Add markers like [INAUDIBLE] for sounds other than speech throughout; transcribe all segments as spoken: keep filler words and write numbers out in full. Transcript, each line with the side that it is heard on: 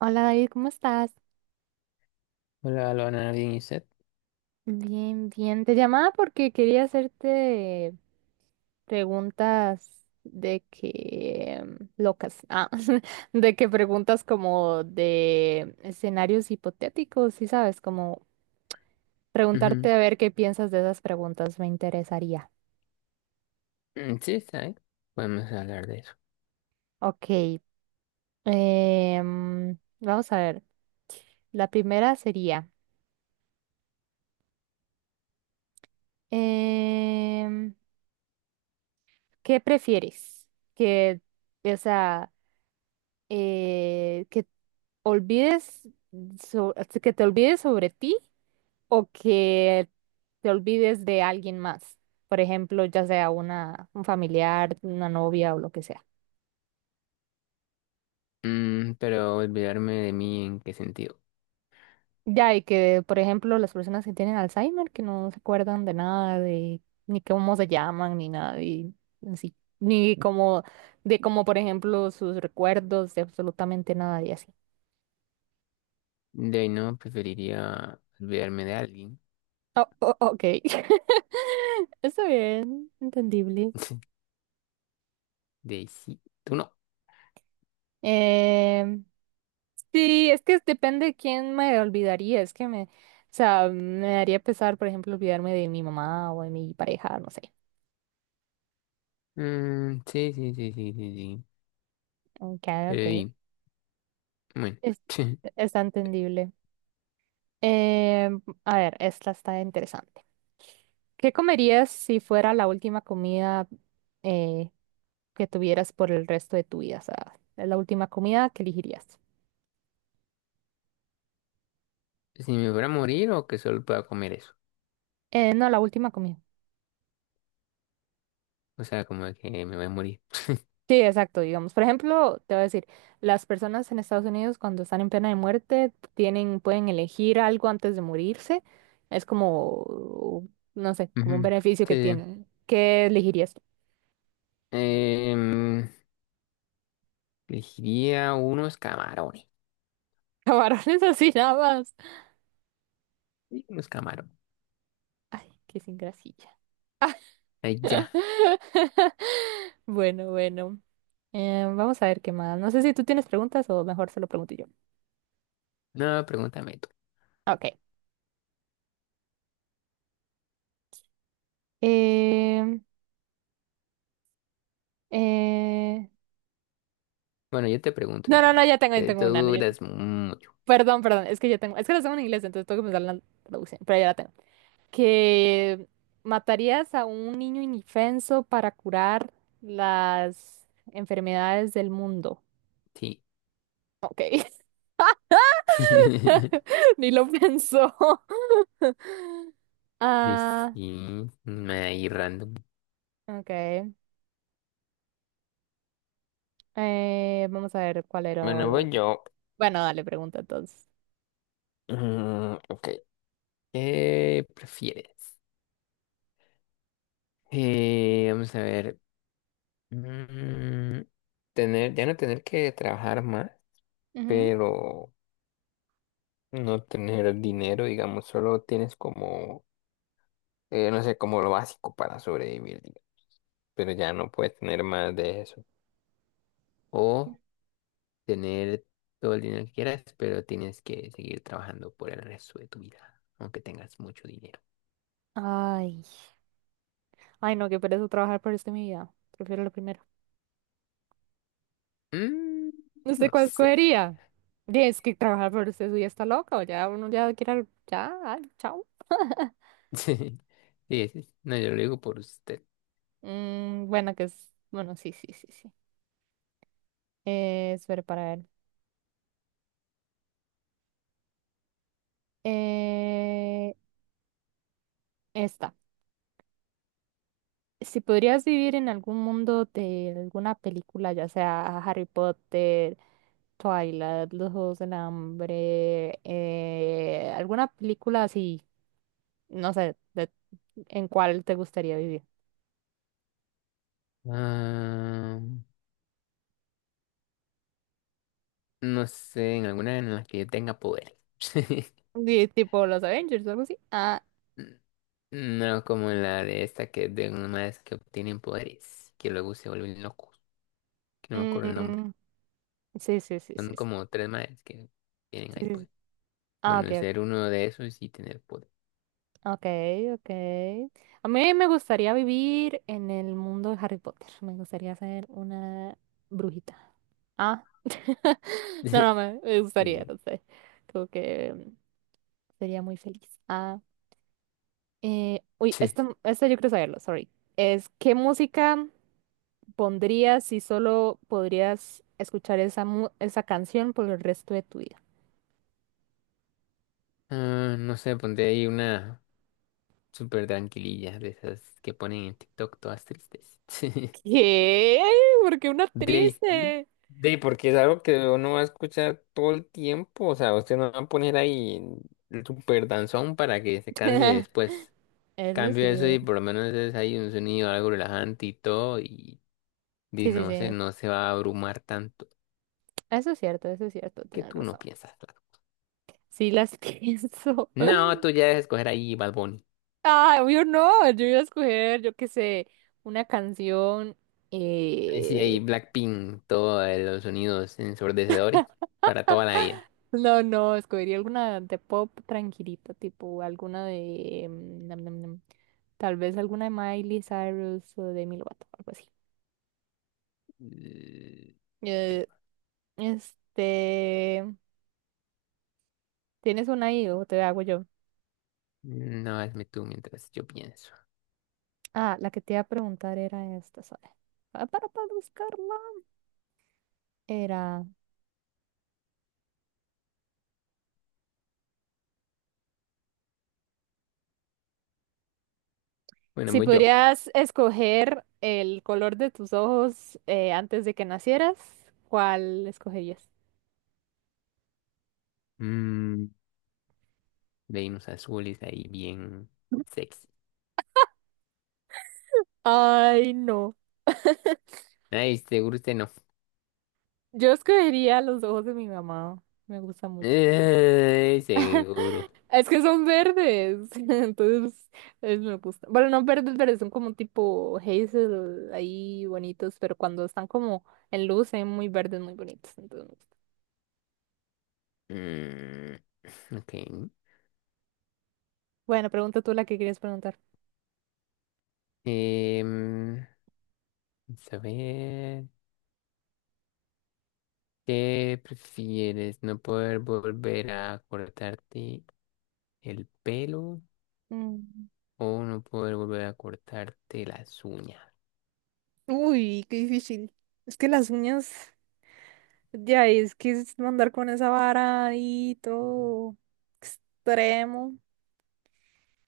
right: Hola David, ¿cómo estás?
left: Hola, lo Nadine y Seth.
right: Bien, bien. Te llamaba porque quería hacerte preguntas de que mm, locas, ah, [LAUGHS] de que preguntas como de escenarios hipotéticos, sí sabes, como
left: Ujú.
right: preguntarte a ver qué piensas de esas preguntas, me interesaría.
left: Mm, Sí, está bien. Podemos hablar de eso.
right: Ok, em, vamos a ver. La primera sería, em, ¿qué prefieres? Que, o sea, eh, que olvides so- que te olvides sobre ti o que te olvides de alguien más. Por ejemplo, ya sea una, un familiar, una novia o lo que sea.
left: Mm, pero olvidarme de mí, ¿en qué sentido?
right: Ya, y que, por ejemplo, las personas que tienen Alzheimer, que no se acuerdan de nada, de ni cómo se llaman, ni nada, y así, ni como, de como, por ejemplo, sus recuerdos, de absolutamente nada y así.
left: De ahí no, preferiría olvidarme de alguien.
right: Oh, oh, ok. [LAUGHS] Está bien, entendible.
left: [LAUGHS] De ahí sí, tú no.
right: Eh, sí, es que depende de quién me olvidaría, es que me, o sea, me daría pesar, por ejemplo, olvidarme de mi mamá o de mi pareja, no sé.
left: Mm, sí, sí, sí, sí, sí, sí.
right: Ok,
left: Pero
right: ok.
left: y, bueno,
right: Es,
left: [LAUGHS]
right: está entendible. Eh, a ver, esta está interesante. ¿Qué comerías si fuera la última comida eh, que tuvieras por el resto de tu vida? O sea, la última comida que elegirías.
left: si me fuera a morir o que solo pueda comer eso.
right: Eh, no, la última comida.
left: O sea, como de que me voy a morir.
right: Sí, exacto, digamos. Por ejemplo, te voy a decir, las personas en Estados Unidos cuando están en pena de muerte tienen, pueden elegir algo antes de morirse. Es como, no sé, como un
left: Ujú.
right: beneficio
left: Sí,
right: que
left: sí.
right: tienen. ¿Qué elegirías?
left: Em, elegiría unos camarones.
right: [LAUGHS] Camarones así nada más.
left: Sí, unos camarones.
right: Ay, qué sin grasilla.
left: Ahí ya.
right: Bueno, bueno. Eh, vamos a ver qué más. No sé si tú tienes preguntas o mejor se lo pregunto yo.
left: No, pregúntame tú.
right: Ok. Eh, eh...
left: Bueno, yo te pregunto
right: No, no,
left: también.
right: no, ya tengo, ya
left: Que
right: tengo
left: tú
right: una. No, ya-
left: duras mucho.
right: Perdón, perdón. Es que ya tengo, es que las tengo en inglés, entonces tengo que pensar en la traducción, pero ya la tengo. Que matarías a un niño indefenso para curar las enfermedades del mundo.
left: Sí.
right: Ok,
left: [LAUGHS]
right: [LAUGHS] ni lo pensó. [LAUGHS]
left: De
right: Ah,
left: sí. Ahí random.
right: ok. Eh, vamos a ver cuál era
left: Bueno,
right: lo
left: voy
right: otro.
left: yo.
right: Bueno, dale, pregunta entonces.
left: Mm, ok. ¿Qué prefieres? Eh, vamos a ver. Mm, tener, ya no tener que trabajar más,
right: Ujú.
left: pero no tener dinero, digamos, solo tienes como, eh, no sé, como lo básico para sobrevivir, digamos, pero ya no puedes tener más de eso. O tener todo el dinero que quieras, pero tienes que seguir trabajando por el resto de tu vida, aunque tengas mucho dinero.
right: Ay, ay, no, qué pereza trabajar por esto en mi vida. Prefiero lo primero.
left: Mm,
right: No sé
left: no
right: cuál
left: sé.
right: escogería. Y es que trabajar por usted ya está loco, ya uno ya quiere, ya, ay, chao.
left: [LAUGHS] Sí, sí, sí. No, yo lo digo por usted.
right: Mm, bueno, que es. Bueno, sí, sí, sí, sí. Eh, espera para ver. Eh, esta. Si podrías vivir en algún mundo de alguna película, ya sea Harry Potter, Twilight, Los Juegos del Hambre, eh, alguna película así, no sé, de- en cuál te gustaría vivir.
left: Ah, no sé, en alguna en la que yo tenga poder. [LAUGHS]
right: Di- tipo los Avengers o algo así. Ah,
left: N- No como en la de esta que es de unos madres que obtienen poderes, que luego se vuelven locos, que no me acuerdo el nombre.
right: mm, sí, sí, sí, sí,
left: Son
right: sí.
left: como tres madres que tienen ahí
right: Sí, sí, sí.
left: poder.
right: Ah, ok,
left: Bueno,
right: ok.
left: ser uno de esos y tener poder.
right: Okay, okay. A mí me gustaría vivir en el mundo de Harry Potter. Me gustaría ser una brujita. Ah, [LAUGHS] no, no,
left: [LAUGHS]
right: me me gustaría,
left: Sí.
right: no sé. Como que mm, sería muy feliz. Ah, eh, uy,
left: [LAUGHS]
right: esto, esto yo quiero saberlo, sorry. Es, ¿qué música pondrías si solo podrías escuchar esa, mu- esa canción por el resto de tu vida?
left: Ah, no sé, ponte ahí una súper tranquililla de esas que ponen en TikTok todas tristes. [LAUGHS]
right: ¿Qué? ¿Por qué una
left: De, sí,
right: triste?
left: de, porque es algo que uno va a escuchar todo el tiempo. O sea, usted no va a poner ahí el súper danzón para que se canse
right: [LAUGHS]
left: después.
right: Eso
left: Cambio eso
right: sí.
left: y por lo menos es ahí un sonido algo relajante y todo. Y, y
right: Sí, sí,
left: no sé,
right: sí.
left: no se va a abrumar tanto
right: Eso es cierto, eso es cierto,
left: que
right: tienes
left: tú no
right: razón.
left: piensas, claro.
right: Sí las [LAUGHS] pienso.
left: No, tú ya debes escoger ahí Bad Bunny.
right: Ah, obvio no, yo iba a escoger, yo qué sé, una canción.
left: Eh, Sí, ahí
right: eh,
left: Blackpink, todos los sonidos ensordecedores para toda la vida.
right: No, no, escogería alguna de pop tranquilita, tipo alguna de... mm, nam, nam, nam, tal vez alguna de Miley Cyrus o de Demi Lovato, algo así.
left: L-
right: Eh, este... ¿Tienes una ahí o te hago yo?
left: No, hazme tú mientras yo pienso.
right: Ah, la que te iba a preguntar era esta, ¿sabes? Ah, Para, para buscarla. Era.
left: Bueno,
right: Si
left: voy yo.
right: pudieras escoger el color de tus ojos eh, antes de que nacieras, ¿cuál escogerías?
left: Mm, Venus azules ahí bien sexy.
right: Ay, no.
left: Ay, seguro usted no.
right: Yo escogería los ojos de mi mamá. Me gusta mucho.
left: Ay, seguro.
right: Es que son verdes. [LAUGHS] Entonces, es- me gusta. Bueno, no verdes, verdes, son como tipo hazel ahí bonitos, pero cuando están como en luz, son muy verdes, muy bonitos. Entonces, me gusta.
left: Mm, ok.
right: Bueno, pregunta tú la que querías preguntar.
left: Em, vamos a ver. ¿Qué prefieres? ¿No poder volver a cortarte el pelo?
right: Mm.
left: O no poder volver a cortarte las uñas.
right: Uy, qué difícil. Es que las uñas. Ya, y es que es andar con esa vara y todo extremo.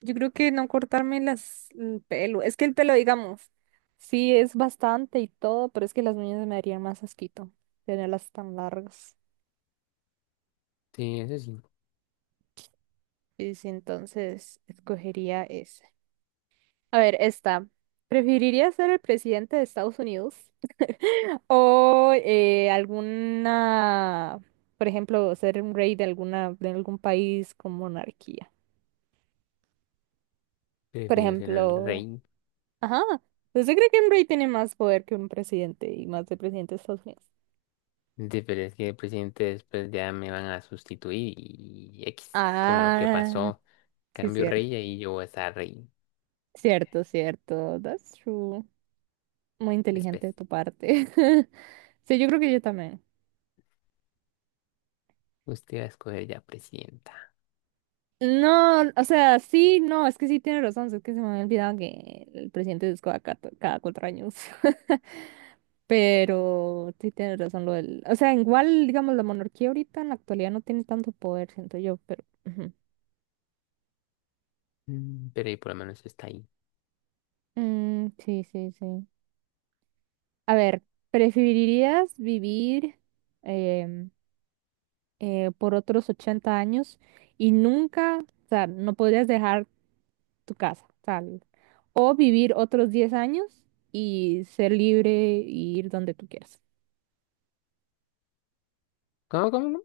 right: Yo creo que no cortarme las, el pelo. Es que el pelo, digamos, sí es bastante y todo, pero es que las uñas me darían más asquito tenerlas tan largas.
left: Sí, eso sí.
right: Y sí, entonces escogería ese. A ver, esta. ¿Preferiría ser el presidente de Estados Unidos [LAUGHS] o eh, alguna, por ejemplo, ser un rey de alguna, de algún país con monarquía? Por
left: Prefiero ser el
right: ejemplo,
left: rey.
right: ajá, ¿usted cree que un rey tiene más poder que un presidente y más de presidente de Estados Unidos?
left: Sí, pero es que el presidente después ya me van a sustituir y X con lo que
right: Ah,
left: pasó.
right: sí,
left: Cambio
right: cierto,
left: rey y ahí yo voy a estar rey.
right: cierto, cierto, that's true. Muy
left: Después.
right: inteligente de tu parte. [LAUGHS] Sí, yo creo que yo también.
left: Usted va a escoger ya presidenta.
right: No, o sea, sí, no, es que sí tiene razón, es que se me había olvidado que el presidente es cada, cuatro- cada cuatro años. [LAUGHS] Pero sí tiene razón lo del, o sea, igual, digamos, la monarquía ahorita en la actualidad no tiene tanto poder, siento yo, pero... ujú.
left: Mm, pero ahí por lo menos está ahí.
right: Mm, sí, sí, sí. A ver, ¿preferirías vivir em, eh, por otros ochenta años y nunca, o sea, no podrías dejar tu casa, tal? O vivir otros diez años y ser libre y ir donde tú quieras.
left: ¿Cómo, cómo,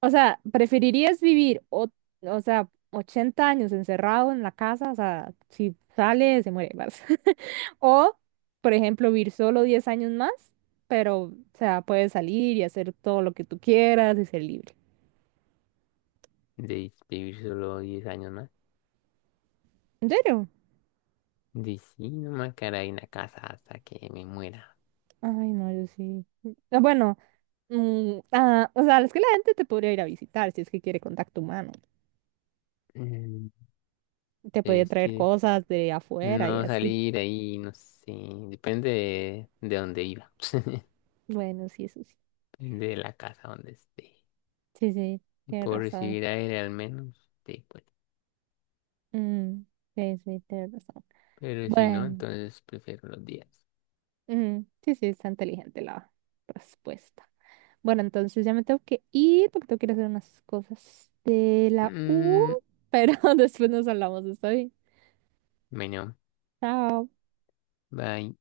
right: O sea, ¿preferirías vivir, o, o sea, ochenta años encerrado en la casa? O sea, si sale, se muere, [LAUGHS] ¿vale? O, por ejemplo, vivir solo diez años más, pero, o sea, puedes salir y hacer todo lo que tú quieras y ser libre.
left: de vivir solo diez años más.
right: ¿En serio?
left: De sí, no me quedaré en la casa hasta que me muera.
right: Ay, no, yo sí. Ah, bueno, mm, ah, o sea, es que la gente te podría ir a visitar si es que quiere contacto humano.
left: Mm,
right: Te podría
left: Es
right: traer
left: que
right: cosas de afuera y
left: no
right: así.
left: salir ahí, no sé, depende de, de dónde viva, [LAUGHS]
right: Bueno, sí, eso sí.
left: depende de la casa donde esté.
right: Sí, sí,
left: Y
right: tienes
left: puedo
right: razón.
left: recibir aire al menos, sí, pues.
right: Mm, sí, sí, tienes razón.
left: Pero si no,
right: Bueno,
left: entonces prefiero los días.
right: mm, sí, sí, está inteligente la respuesta. Bueno, entonces ya me tengo que ir porque tengo que ir a hacer unas cosas de la U,
left: Mm,
right: pero [LAUGHS] después nos hablamos, ¿está bien?
left: bueno,
right: Chao.
left: bye.